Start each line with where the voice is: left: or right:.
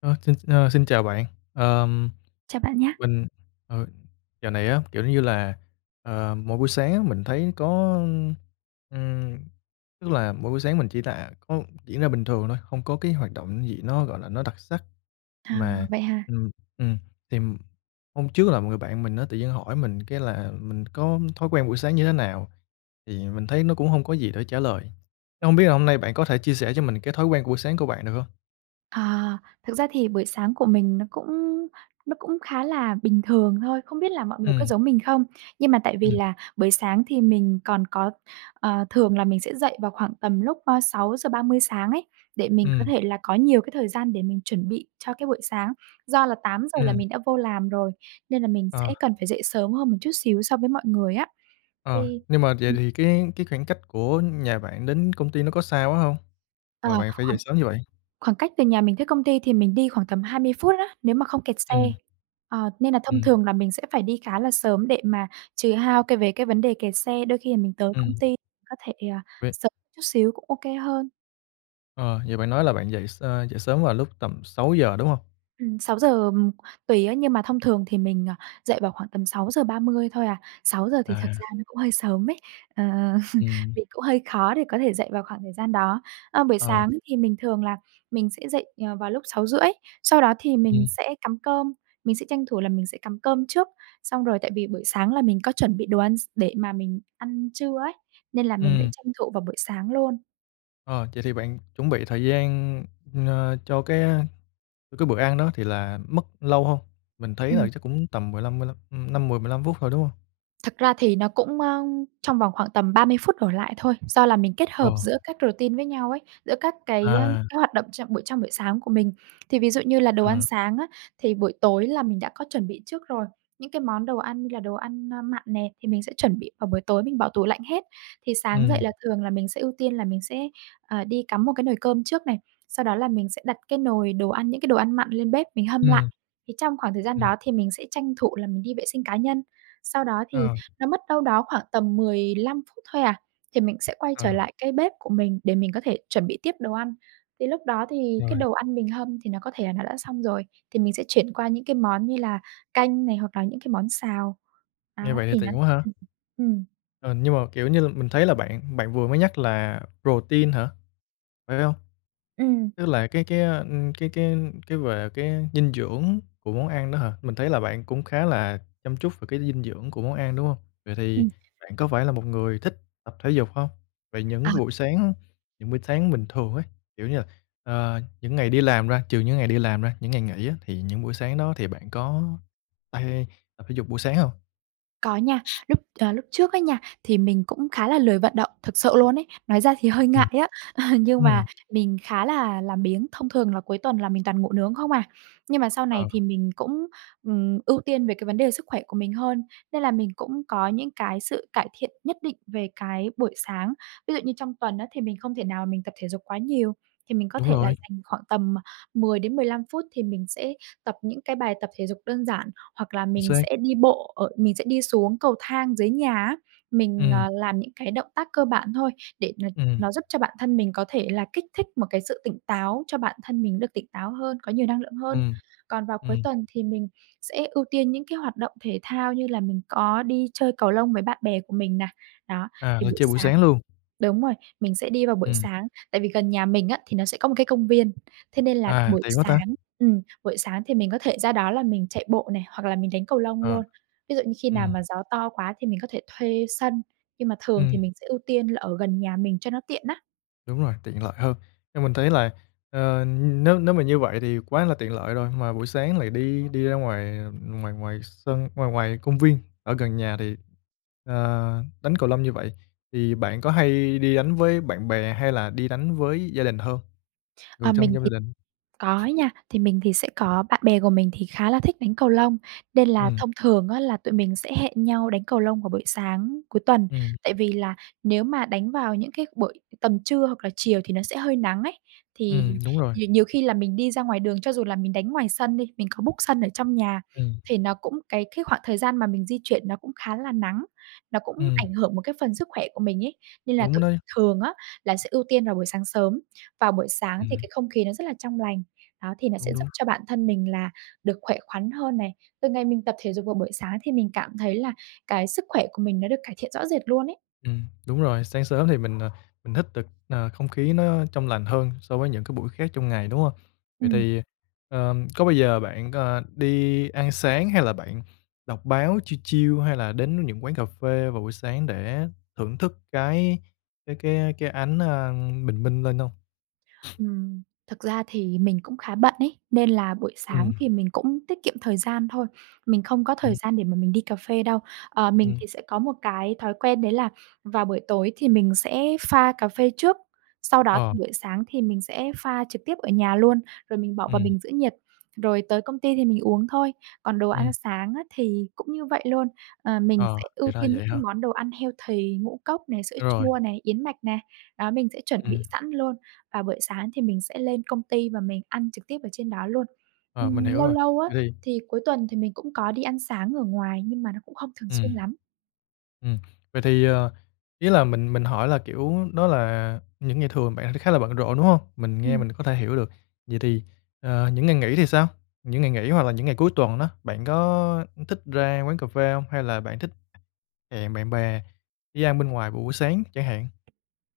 left: Ơ, xin ơ, xin chào bạn. Ờm,
right: Chào bạn nhá!
left: mình, ờ, dạo này á, kiểu như là, ờ, mỗi buổi sáng á, mình thấy có, ưm, ừm, tức là mỗi buổi sáng mình chỉ là có diễn ra bình thường thôi, không có cái hoạt động gì nó, gọi là, nó đặc sắc.
right: À,
left: Mà
right: vậy hả?
left: ừm, ừm, thì hôm trước là một người bạn mình á, tự nhiên hỏi mình cái là mình có thói quen buổi sáng như thế nào. Thì mình thấy nó cũng hông có gì để trả lời. Thế hông biết là hôm nay bạn có thể chia sẻ cho mình cái thói quen buổi sáng của bạn được hông?
right: À, thực ra thì buổi sáng của mình nó cũng nó cũng khá là bình thường thôi. Không biết là mọi người có
left: Ừm.
right: giống mình không, nhưng mà tại vì
left: Ừm.
right: là buổi sáng thì mình còn có ờ, thường là mình sẽ dậy vào khoảng tầm lúc, ơ, 6:30 sáng ấy, để mình có
left: Ừm.
right: thể là có nhiều cái thời gian để mình chuẩn bị cho cái buổi sáng. Do là 8:00 là
left: Ừm.
right: mình đã vô làm rồi nên là mình
left: Ờ.
right: sẽ cần phải dậy sớm hơn một chút xíu so với mọi người á.
left: Ờ,
right: Thì
left: nhưng mà vậy
right: ừm.
left: thì cái cái khoảng cách của nhà bạn đến công ty nó có xa quá hông
right: À,
left: mà bạn phải dậy
right: khoảng
left: sớm như vậy?
right: khoảng cách từ nhà mình tới công ty thì mình đi khoảng tầm 20 phút á, nếu mà không kẹt xe.
left: Ừm.
right: À, nên là thông
left: Ừm.
right: thường là mình sẽ phải đi khá là sớm để mà trừ hao cái về cái vấn đề kẹt xe, đôi khi là mình tới công
left: Ừm.
right: ty có thể, ờ,
left: Vậy
right: sớm chút xíu cũng OK hơn.
left: Ờ, như bạn nói là bạn dậy s ơ, dậy sớm là vào lúc tầm 6:00, đúng hông?
right: Ừm, 6:00, ờm, tùy á, nhưng mà thông thường thì mình, ờ, dậy vào khoảng tầm 6:30 thôi à. 6:00 thì thật
left: À.
right: ra nó cũng hơi sớm ấy, ờ,
left: Ừm.
right: mình cũng hơi khó để có thể dậy vào khoảng thời gian đó. Ơ, buổi
left: Ờ.
right: sáng thì mình thường là mình sẽ dậy, ờ, vào lúc 6:30, sau đó thì mình
left: Ừm.
right: sẽ cắm cơm, mình sẽ tranh thủ là mình sẽ cắm cơm trước. Xong rồi tại vì buổi sáng là mình có chuẩn bị đồ ăn x để mà mình ăn trưa ấy, nên là mình sẽ
left: Ừm.
right: tranh thủ vào buổi sáng luôn.
left: Ờ, vậy thì bạn chuẩn bị thời gian, n cho cái, ơ, cho cái bữa ăn đó thì là mất lâu hông? Mình thấy là
right: Ừm.
left: chắc cũng tầm 15, mươi lăm, ưm, 5, 10, 15 phút thôi, đúng hông?
right: Thật ra thì nó cũng, ơ, trong vòng khoảng tầm 30 phút đổ lại thôi, do là mình kết hợp
left: Ồ.
right: giữa các routine với nhau ấy, giữa các cái
left: À.
right: các hoạt động chậm buổi trong buổi sáng của mình. Thì ví dụ như là đồ ăn
left: Ờ.
right: sáng á, thì buổi tối là mình đã có chuẩn bị trước rồi, những cái món đồ ăn như là đồ ăn, a, mặn nè thì mình sẽ chuẩn bị vào buổi tối mình bỏ tủ lạnh hết. Thì sáng dậy
left: Ừm.
right: là thường là mình sẽ ưu tiên là mình sẽ, à, đi cắm một cái nồi cơm trước này, sau đó là mình sẽ đặt cái nồi đồ ăn, những cái đồ ăn mặn lên bếp mình hâm lại.
left: Ừm.
right: Thì trong khoảng thời gian
left: Ừm.
right: đó thì mình sẽ tranh thủ là mình đi vệ sinh cá nhân, sau đó thì
left: À.
right: nó mất đâu đó khoảng tầm 15 phút thôi à, thì mình sẽ quay
left: Ờ.
right: trở lại cái bếp của mình để mình có thể chuẩn bị tiếp đồ ăn. Thì lúc đó thì cái
left: Rồi.
right: đồ ăn mình hâm thì nó có thể là nó đã xong rồi thì mình sẽ chuyển qua những cái món như là canh này hoặc là những cái món xào.
left: Nghe
right: Đó,
left: vậy thì
right: thì nó
left: tiện quá ha.
right: hừm, ừm, ừm.
left: Ờ, nhưng mà, kiểu như, l mình thấy là bạn bạn vừa mới nhắc là protein hả, phải hông?
right: Ừm.
left: Tức là cái cái, ơ, ưm, cái cái cái về cái dinh dưỡng của món ăn đó hả? Mình thấy là bạn cũng khá là chăm chút về cái dinh dưỡng của món ăn, đúng hông? Vậy thì
right: Ừm.
left: bạn có phải là một người thích tập thể dục hông? Vậy những
right: À.
left: cái buổi sáng, những buổi sáng bình thường ấy, kiểu như, là, ờ, những ngày đi làm ra trừ những ngày đi làm ra, những ngày nghỉ á, thì những buổi sáng đó thì bạn có hay hay tập thể dục buổi sáng hông?
right: Có nha. Lúc, ờ, lúc trước á nha, thì mình cũng khá là lười vận động thực sự luôn ấy. Nói ra thì hơi ngại
left: Ừm.
right: á, à, nhưng
left: Ừm.
right: mà mình khá là làm biếng, thông thường là cuối tuần là mình toàn ngủ nướng không à. Nhưng mà sau
left: Ờ.
right: này thì mình cũng, ừm, ưu tiên về cái vấn đề sức khỏe của mình hơn nên là mình cũng có những cái sự cải thiện nhất định về cái buổi sáng. Ví dụ như trong tuần á, thì mình không thể nào mình tập thể dục quá nhiều, thì mình có
left: Đúng
right: thể là
left: rồi.
right: dành khoảng tầm 10 đến 15 phút thì mình sẽ tập những cái bài tập thể dục đơn giản hoặc là
left: Chính
right: mình
left: xác.
right: sẽ đi bộ ở mình sẽ đi xuống cầu thang dưới nhà á, mình,
left: Ừm.
right: à, làm những cái động tác cơ bản thôi để n
left: Ừm.
right: nó giúp cho bản thân mình có thể là kích thích một cái sự tỉnh táo cho bản thân mình được tỉnh táo hơn, có nhiều năng lượng hơn.
left: Ừm.
right: Còn vào cuối
left: Ừm.
right: tuần thì mình sẽ ưu tiên những cái hoạt động thể thao như là mình có đi chơi cầu lông với bạn bè của mình nà. Đó,
left: À,
right: thì
left: là
right: buổi
left: chơi buổi
right: sáng
left: sáng luôn?
right: đúng rồi, mình sẽ đi vào buổi
left: Ừm.
right: sáng. Tại vì gần nhà mình á, thì nó sẽ có một cái công viên, thế nên là
left: À,
right: buổi
left: tiện quá ta!
right: sáng ừm, buổi sáng thì mình có thể ra đó là mình chạy bộ nè hoặc là mình đánh cầu lông
left: Ờ.
right: luôn, ví dụ như khi nào
left: Ừm.
right: mà gió to quá thì mình có thể thuê sân nhưng mà thường
left: Ừm.
right: thì mình sẽ ưu tiên là ở gần nhà mình cho nó tiện á.
left: Đúng rồi, tiện lợi hơn. Nhưng mình thấy là, ờ, nếu nếu mà như vậy thì quá là tiện lợi rồi mà buổi sáng lại đi đi ra ngoài ngoài ngoài sân ngoài ngoài công viên ở gần nhà thì, à, đánh cầu lông như vậy thì bạn có hay đi đánh với bạn bè hay là đi đánh với gia đình hơn, người
right: Ờ,
left: trong
right: mình
left: trong gia
right: thì
left: đình?
right: có nha, thì mình thì sẽ có bạn bè của mình thì khá là thích đánh cầu lông nên là
left: Ừm.
right: thông thường á, là tụi mình sẽ hẹn nhau đánh cầu lông vào buổi sáng cuối tuần,
left: Ừm.
right: tại vì là nếu mà đánh vào những cái buổi tầm trưa hoặc chiều thì nó sẽ hơi nắng ấy. Thì
left: Ừm, đúng rồi.
right: nhiều nhiều khi là mình đi ra ngoài đường, cho dù là mình đánh ngoài sân đi, mình có book sân ở trong nhà
left: Ừm.
right: thì nó cũng cái cái khoảng thời gian mà mình di chuyển nó cũng khá là nắng, nó cũng
left: Ừm.
right: ảnh hưởng một cái phần sức khỏe của mình ấy. Nên là
left: Đúng
right: tụi mình
left: đấy.
right: thường á, là sẽ ưu tiên vào buổi sáng sớm. Vào buổi sáng thì
left: Ừm.
right: cái không khí nó rất là trong lành, đó, thì nó sẽ
left: Cũng
right: giúp
left: đúng.
right: cho bản thân mình là được khỏe khoắn hơn này. Từ ngày mình tập thể dục vào buổi sáng thì mình cảm thấy là cái sức khỏe của mình nó được cải thiện rõ rệt luôn ấy.
left: Ừm, đúng rồi. Sáng sớm thì mình, ờ, mình hít được, ờ, không khí nó trong lành hơn so với những buổi khác trong ngày, đúng hông? Vậy
right: Ừm.
left: thì, ờm, có bao giờ bạn c đi ăn sáng hay là bạn đọc báo chill chill hay là đến những quán cà phê vào buổi sáng để thưởng thức cái cái cái, ơ, cái ánh, ơ, bình minh lên hông?
right: Ừm, thực ra thì mình cũng khá bận ấy, nên là buổi sáng
left: Ừm.
right: thì mình cũng tiết kiệm thời gian thôi, mình không có thời
left: Ừm.
right: gian để mà mình đi cà phê đâu. Ờ, mình
left: Ừm.
right: thì sẽ có một cái thói quen đấy là vào buổi tối thì mình sẽ pha cà phê trước, sau đó
left: Ờ.
right: thì buổi sáng thì mình sẽ pha trực tiếp ở nhà luôn rồi mình bỏ vào
left: Ừm.
right: bình giữ nhiệt rồi tới công ty thì mình uống thôi. Còn đồ ăn
left: Ừm.
right: sáng á thì cũng như vậy luôn, ờ, mình
left: Ờ,
right: sẽ
left: thì
right: ưu
left: ra
right: tiên
left: vậy
right: những cái
left: hả?
right: món đồ ăn healthy ngũ cốc này, sữa
left: Ơ, rồi.
right: chua này, yến mạch nè, đó, mình sẽ chuẩn bị
left: Ừm.
right: sẵn luôn. Và buổi sáng thì mình sẽ lên công ty và mình ăn trực tiếp ở trên đó luôn.
left: Ờ, mình
right: Ừm,
left: hiểu
right: lâu
left: rồi.
right: lâu á,
left: Vậy thì
right: thì cuối tuần thì mình cũng có đi ăn sáng ở ngoài nhưng mà nó cũng không thường
left: Ừm,
right: xuyên lắm.
left: ừm, vậy thì, ờ, ý là mình mình hỏi là, kiểu, đó là những ngày thường bạn thì khá là bận rộn, đúng hông? Mình nghe
right: Ừm.
left: mình có thể hiểu được. Vậy thì, à, những ngày nghỉ thì sao? Những ngày nghỉ hoặc là những ngày cuối tuần đó bạn có thích ra quán cà phê hông, hay là bạn thích hẹn bạn bè đi ăn bên ngoài vào buổi sáng chẳng hạn?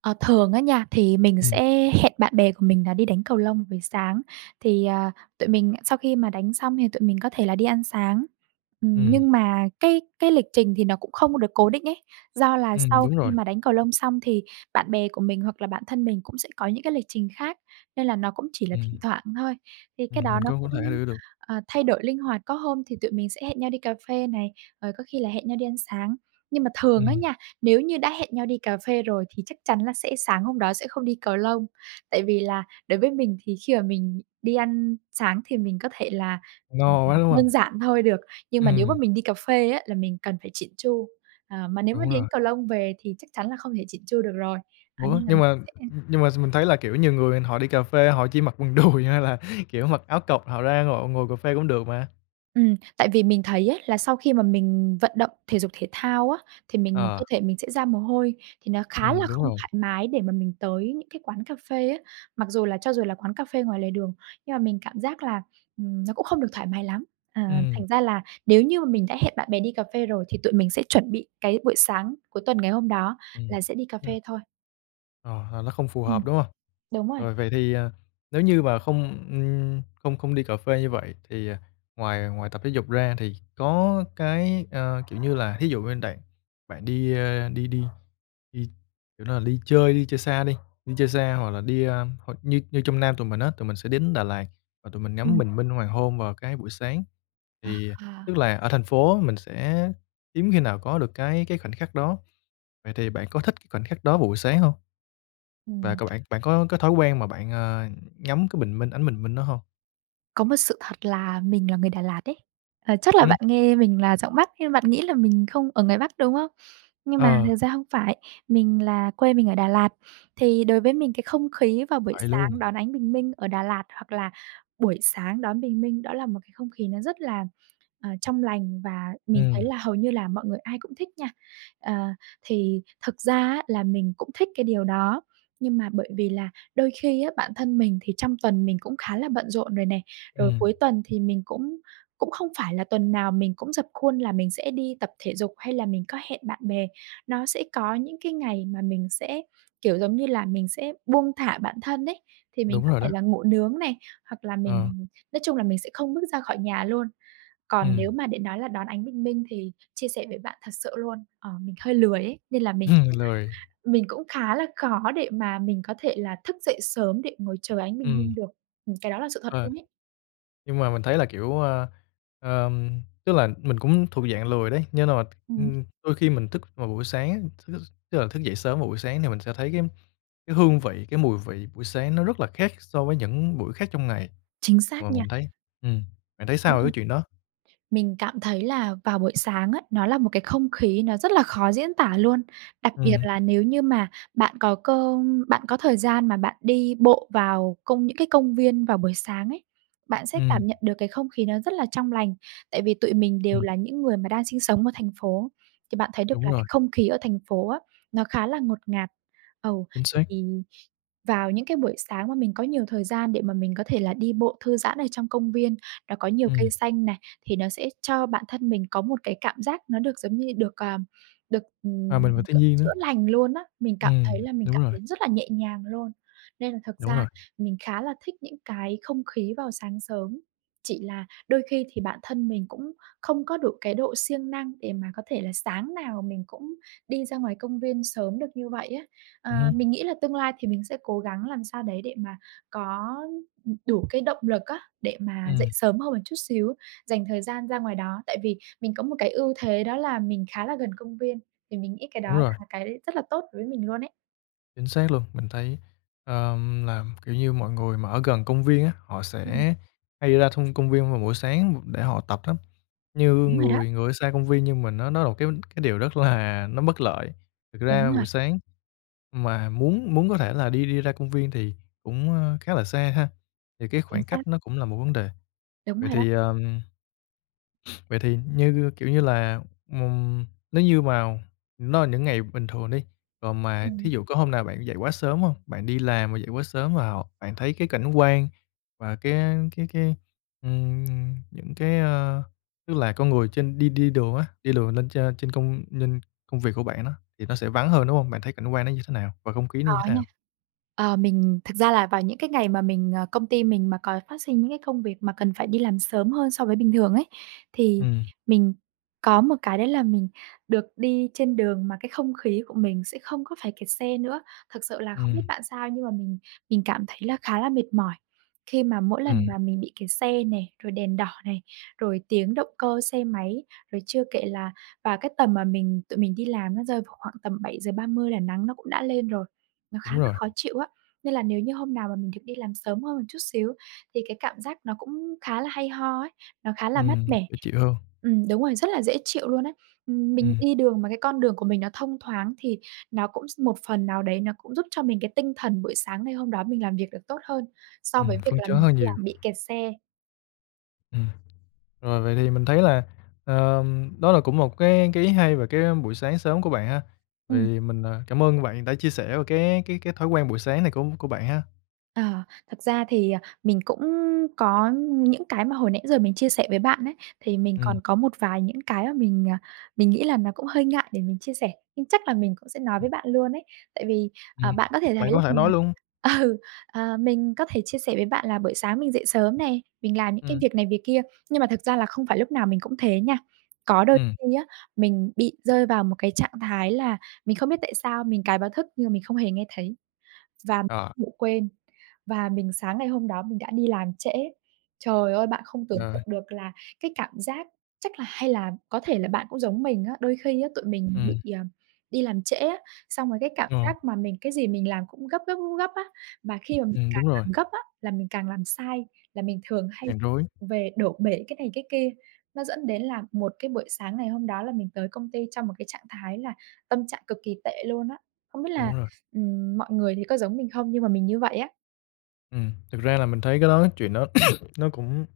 right: Ờ, thường á nha, thì mình
left: Ừm.
right: sẽ hẹn bạn bè của mình là đi đánh cầu lông buổi sáng. Thì, à, tụi mình sau khi mà đánh xong thì tụi mình có thể là đi ăn sáng. Ừm,
left: Ừm.
right: nhưng mà cái cái lịch trình thì nó cũng không được cố định ấy, do là
left: Ừm,
right: sau
left: đúng
right: khi
left: rồi.
right: mà đánh cầu lông xong thì bạn bè của mình hoặc là bản thân mình cũng sẽ có những cái lịch trình khác nên là nó cũng chỉ là thỉnh
left: Ừm.
right: thoảng thôi, thì cái
left: Ừm,
right: đó
left: mình
right: nó
left: có huống thể
right: cũng,
left: hiểu được.
right: ờ, thay đổi linh hoạt, có hôm thì tụi mình sẽ hẹn nhau đi cà phê này, rồi có khi là hẹn nhau đi ăn sáng. Nhưng mà thường á
left: Ừm.
right: nha, nếu như đã hẹn nhau đi cà phê rồi thì chắc chắn là sẽ sáng hôm đó sẽ không đi cầu lông, tại vì là đối với mình thì khi mà mình đi ăn sáng thì mình có thể là, ừm,
left: No
right: ừm,
left: quá, đúng hông?
right: đơn giản thôi được, nhưng mà nếu mà
left: Ừm.
right: mình đi cà phê á là mình cần phải chỉn chu. À, mà nếu mà
left: Đúng
right: đi đánh
left: rồi.
right: cầu lông về thì chắc chắn là không thể chỉn chu được rồi. À,
left: Ủa,
right: nên là
left: nhưng
right: mình
left: mà, ưm,
right: sẽ
left: ưm, nhưng mà s mình thấy là, kiểu, nhiều người họ đi cà phê họ chỉ mặc quần đùi hay là, kiểu, mặc áo cộc họ ra họ ngồi cà phê cũng được mà.
right: Ừm, tại vì mình thấy ấy là sau khi mà mình vận động thể dục thể thao á, thì mình
left: Ờ.
right: cơ thể mình sẽ ra mồ hôi thì nó khá
left: Ừm,
right: là
left: đúng
right: không
left: rồi.
right: thoải mái để mà mình tới những cái quán cà phê á, mặc dù là cho dù là quán cà phê ngoài lề đường nhưng mà mình cảm giác là, ừm, nó cũng không được thoải mái lắm. À,
left: Ừm.
right: thành ra là nếu như mà mình đã hẹn bạn bè đi cà phê rồi thì tụi mình sẽ chuẩn bị cái buổi sáng cuối tuần ngày hôm đó
left: Ừm,
right: là sẽ đi cà
left: kê.
right: phê thôi.
left: Ờ, là nó không phù
right: Ừm.
left: hợp, đúng hông?
right: Đúng rồi.
left: Rồi vậy thì, à, nếu như mà không, ừm, không không đi cà phê như vậy thì ngoài ngoài tập thể dục ra thì có cái ơ, kiểu như, là thí dụ bên đàn bạn đi, ơ, đi đi đi kiểu, nó là đi chơi đi chơi xa đi, đi chơi xa hoặc là đi, ờm hoặc như như trong Nam tụi mình á, tụi mình sẽ đến Đà Lạt và tụi mình ngắm
right: Ừm.
left: bình minh hoàng hôn vào cái buổi sáng,
right: À,
left: thì
right: à.
left: tức là ở thành phố mình sẽ hiếm khi nào có được cái cái khoảnh khắc đó. Vậy thì bạn có thích cái khoảnh khắc đó vào buổi sáng hông? Và
right: Ừm.
left: cơ bản bạn có cái thói quen mà bạn, ờ, ngắm cái bình minh, ánh bình minh đó hông?
right: Có một sự thật là mình là người Đà Lạt đấy. Ờ, chắc là
left: Ừm.
right: bạn nghe mình là giọng Bắc nên là bạn nghĩ là mình không ở ngoài Bắc, đúng không? Nhưng mà
left: Ờ.
right: thật ra hông phải mình là quê mình ở Đà Lạt. Thì đối với mình cái không khí vào buổi
left: Vậy luôn.
right: sáng đón ánh bình minh ở Đà Lạt hoặc là buổi sáng đón bình minh đó là một cái không khí nó rất là, ờ, trong lành và mình thấy
left: Ừm.
right: là hầu như là mọi người ai cũng thích nha. Ờ, thì thực ra á, là mình cũng thích cái điều đó, nhưng mà bởi vì là đôi khi á, bản thân mình thì trong tuần mình cũng khá là bận rộn rồi nè, rồi
left: Ừm.
right: cuối tuần thì mình cũng cũng không phải là tuần nào mình cũng rập khuôn là mình sẽ đi tập thể dục hay là mình có hẹn bạn bè. Nó sẽ có những cái ngày mà mình sẽ, kiểu, giống như là mình sẽ buông thả bản thân ấy, thì mình
left: Đúng
right: có
left: rồi đó.
right: thể là ngủ nướng này hoặc là
left: Ờ.
right: mình nói chung là mình sẽ không bước ra khỏi nhà luôn. Còn
left: Ừm.
right: nếu mà để nói là đón ánh bình minh thì chia sẻ với bạn thật sự luôn, ờ, mình hơi lười ấy nên là mình cũng
left: Lười.
right: mình cũng khá là khó để mà mình có thể là thức dậy sớm để ngồi chờ ánh bình minh
left: Ừm.
right: được. Ừm, cái đó là sự thật
left: Ờ.
right: luôn ấy.
left: Nhưng mà mình thấy là, kiểu, à ờm, tức là mình cũng thuộc dạng lười đấy, nghĩa là, ư,
right: Ừm.
left: đôi khi mình thức vào buổi sáng, th thức tức là dậy sớm vào buổi sáng thì mình sẽ thấy cái cái hương vị, cái mùi vị buổi sáng nó rất là khác so với những buổi khác trong ngày
right: Chính
left: và
right: xác nha.
left: mình thấy ừm, bạn thấy
right: Phải,
left: sao về cái
right: ừm.
left: chuyện đó?
right: Mình cảm thấy là vào buổi sáng á, nó là một cái không khí nó rất là khó diễn tả luôn, đặc biệt
left: Ừm.
right: là nếu như mà bạn có cơ bạn có thời gian mà bạn đi bộ vào công những cái công viên vào buổi sáng ấy, bạn sẽ
left: Ừm.
right: cảm nhận được cái không khí nó rất là trong lành, tại vì tụi mình đều
left: Ừm.
right: là những người mà đang sinh sống ở thành phố, thì bạn thấy được
left: Đúng
right: là
left: rồi.
right: cái không khí ở thành phố á, nó khá là ngột ngạt. Ừ,
left: Chính xác.
right: thì vào những cái buổi sáng mà mình có nhiều thời gian để mà mình có thể là đi bộ thư giãn ở trong công viên đó có nhiều
left: Ừm.
right: cây xanh này, thì nó sẽ cho bản thân mình có một cái cảm giác nó được giống như được, ờm, được,
left: Hoà
right: ừm,
left: mình vào thiên
right: kiểu,
left: nhiên nữa.
right: chữa lành luôn á. Mình cảm thấy
left: Ừm,
right: là mình
left: đúng
right: cảm
left: rồi.
right: thấy rất là nhẹ nhàng luôn. Nên là thật
left: Đúng
right: ra
left: rồi.
right: mình khá là thích những cái không khí vào sáng sớm, chỉ là đôi khi thì bản thân mình cũng không có được cái độ siêng năng để mà có thể là sáng nào mình cũng đi ra ngoài công viên sớm được như vậy á. Ờ,
left: Ừm hứm.
right: mình nghĩ là tương lai thì mình sẽ cố gắng làm sao đấy để mà có, ừm, đủ cái động lực á, để mà dậy
left: Ừm.
right: sớm hơn một chút xíu, dành thời gian ra ngoài đó tại vì mình có một cái ưu thế đó là mình khá là gần công viên. Thì mình nghĩ cái đó
left: Đúng rồi.
right: là cái rất là tốt đối với mình luôn ấy.
left: Chính xác luôn. Mình thấy, ờm, làm, kiểu như, mọi người mà ở gần công viên á, họ
right: Ưm, ừm.
left: sẽ hay ra thông công viên vào buổi sáng để họ tập lắm. Như
right: Đúng rồi đó.
left: người người ở xa công viên như mình á, nó là một cái cái điều rất là nó bất lợi. Thực
right: Đúng
left: ra
right: rồi.
left: buổi sáng mà muốn muốn có thể là đi đi ra công viên thì cũng, ơ, khá là xa ha? Thì cái
right: Chính
left: khoảng
right: xác.
left: cách nó cũng là một vấn đề.
right: Đúng
left: Vậy
right: rồi đó.
left: thì, ờm vậy thì như, kiểu như là, mùng nếu như mào nó là những ngày bình thường đi còn mà thí
right: Ừm.
left: dụ có hôm nào bạn dậy quá sớm hông? Bạn đi làm mà dậy quá sớm vào bạn thấy cái cảnh quan và cái, a, cái cái ừm, những cái, ơ tức là con người trên đi đi đường á, đi đường lên trên trên công lên công việc của bạn nó thì nó sẽ vắng hơn, đúng hông? Bạn thấy cảnh quan nó như thế nào và không khí nó
right: Có
left: như thế
right: nha.
left: nào?
right: Ờ, mình thực ra là vào những cái ngày mà mình ờ, công ty mình mà có phát sinh những cái công việc mà cần phải đi làm sớm hơn so với bình thường ấy, thì
left: Ừm.
right: mình có một cái đấy là mình được đi trên đường mà cái không khí của mình sẽ không có phải kẹt xe nữa. Thực sự là không
left: Ừm.
right: biết bạn sao nhưng mà mình mình cảm thấy là khá là mệt mỏi khi mà mỗi lần
left: Ừm.
right: mà mình bị kẹt xe nè, rồi đèn đỏ này, rồi tiếng động cơ xe máy rồi chưa kể là và cái tầm mà mình tụi mình đi làm nó rơi vào khoảng tầm 7:30 là nắng nó cũng đã lên rồi, nó khá
left: Đúng
right: là
left: rồi.
right: khó chịu á. Nên là nếu như hôm nào mà mình được đi làm sớm hơn một chút xíu thì cái cảm giác nó cũng khá là hay ho ấy, nó khá là mát
left: Ừm,
right: mẻ.
left: dễ chịu hơn.
right: Ừm, đúng rồi, rất là dễ chịu luôn á. Ừm, mình
left: Ừm.
right: đi đường mà cái con đường của mình nó thông thoáng thì nó cũng s một phần nào đấy nó cũng giúp cho mình cái tinh thần buổi sáng ngày hôm đó mình làm việc được tốt hơn, so
left: Ừm,
right: với việc
left: phấn
right: là
left: chấn
right: mình
left: hơn
right: đi
left: nhiều.
right: làm bị kẹt xe.
left: Ừm, rồi vậy thì mình thấy là, ờm, đó là cũng một cái cái ý hay về cái, ưm, buổi sáng sớm của bạn ha. Vậy
right: Ừm.
left: thì mình à, cảm ơn bạn đã chia sẻ về cái cái cái thói quen buổi sáng này của của bạn ha.
right: Ờ, thật ra thì, ờ, mình cũng có những cái mà hồi nãy giờ mình chia sẻ với bạn ấy thì mình
left: Ừm.
right: còn có một vài những cái mà mình, à, mình nghĩ là nó cũng hơi ngại để mình chia sẻ, nhưng chắc là mình cũng sẽ nói
left: Ừm.
right: với bạn luôn ấy. Tại vì,
left: Ừm,
right: à, bạn có thể thấy
left: bạn
right: là
left: có thể nói
right: mình
left: luôn.
right: ừ, ờ, mình có thể chia sẻ với bạn là buổi sáng mình dậy sớm nè mình làm những cái
left: Ừm.
right: việc này việc kia. Nhưng mà thực ra là không phải lúc nào mình cũng thế nha, có đôi
left: Ừm.
right: khi á, mình bị rơi vào một cái trạng thái là mình không biết tại sao mình cài báo thức nhưng mà mình không hề nghe thấy, và
left: Ờ.
right: ngủ quên và mình sáng ngày hôm đó mình đã đi làm trễ. Trời ơi! Bạn không tưởng
left: Rồi.
right: tượng được là cái cảm giác chắc là hay là có thể là bạn cũng giống mình á, đôi khi á tụi mình
left: Ừm.
right: bị, ờm, đi làm trễ á, xong rồi cái cảm
left: Rồi.
right: giác mà mình cái gì mình làm cũng gấp, gấp, gấp, gấp á, mà khi mà mình
left: Ừm,
right: càng
left: đúng rồi.
right: làm gấp á, là mình càng làm sai, là mình thường hay
left: Càng rối.
right: vụng về đổ bể cái này cái kia. Nó dẫn đến là một cái buổi sáng ngày hôm đó là mình tới công ty trong một cái trạng thái là tâm trạng cực kì tệ luôn á. Không biết là,
left: Đúng rồi.
right: ừm, mọi người thì có giống mình không nhưng mà mình như vậy á.
left: Ừm, thật ra là mình thấy cái đó chuyện đó nó cũng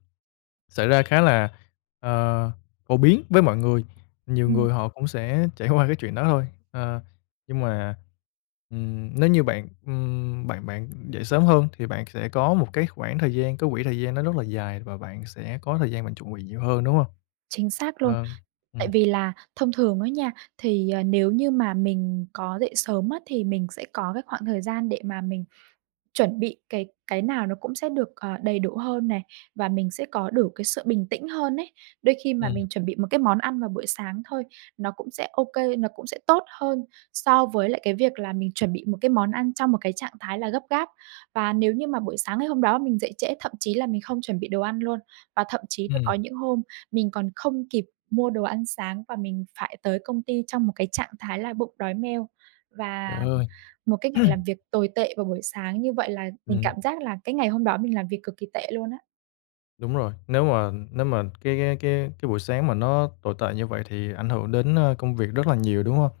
left: xảy ra khá là, ờ, phổ biến với mọi người, nhiều
right: Ừm.
left: người họ cũng sẽ trải qua cái chuyện đó thôi. Ờ, nhưng mà, ừm, nếu như bạn, ừm, bạn bạn dậy sớm hơn thì bạn sẽ có một cái khoảng thời gian, có quỹ thời gian nó rất dài và bạn sẽ có thời gian bạn chuẩn bị nhiều hơn, đúng hông?
right: Chính xác luôn.
left: Ờm,
right: Tại
left: ừm.
right: vì là thông thường đó nha, thì, à, nếu như mà mình có dậy sớm á, thì mình sẽ có cái khoảng thời gian để mà mình chuẩn bị cái cái nào nó cũng sẽ được, ờ, đầy đủ hơn này và mình sẽ có đủ cái sự bình tĩnh hơn ấy. Đôi khi mà
left: Ừm.
right: mình chuẩn bị một cái món ăn vào buổi sáng thôi nó cũng sẽ OK, nó cũng sẽ tốt hơn so với lại cái việc là mình chuẩn bị một cái món ăn trong một cái trạng thái là gấp gáp. Và nếu như mà buổi sáng ngày hôm đó mình dậy trễ thậm chí là mình không chuẩn bị đồ ăn luôn, và thậm chí là
left: Ừm.
right: có những hôm mình còn không kịp mua đồ ăn sáng và mình phải tới công ty trong một cái trạng thái là bụng đói meo, và
left: Trời ơi!
right: một cái ngày làm việc tồi tệ vào buổi sáng như vậy là mình
left: Ừm.
right: cảm giác là cái ngày hôm đó mình làm việc cực kì tệ luôn á.
left: Đúng rồi, nếu mà nếu mà cái cái cái cái buổi sáng mà nó tồi tệ như vậy thì ảnh hưởng đến, ơ, công việc rất là nhiều, đúng hông?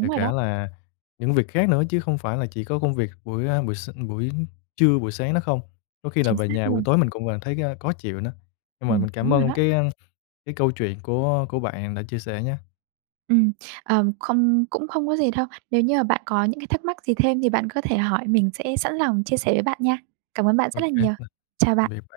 left: Kể
right: rồi
left: cả
right: đó.
left: là những việc khác nữa chứ không phải là chỉ có công việc buổi, à, buổi s buổi trưa, buổi sáng đó không, có khi là
right: Chính
left: về
right: xác
left: nhà buổi
right: luôn.
left: tối mình cũng vẫn thấy cái, ơ, khó chịu nữa. Nhưng mà
right: Ừm,
left: mình cảm
right: đúng rồi
left: ơn
right: đó.
left: cái ăn cái câu chuyện của của bạn đã chia sẻ nhé.
right: Ừm, ờm, không cũng không có gì đâu. Nếu như mà bạn có những cái thắc mắc gì thêm thì bạn có thể hỏi mình sẽ sẵn lòng chia sẻ với bạn nha. Cảm ơn bạn
left: Ô
right: rất là
left: kê
right: nhiều.
left: và
right: Chào
left: tạm
right: bạn.
left: biệt bạn.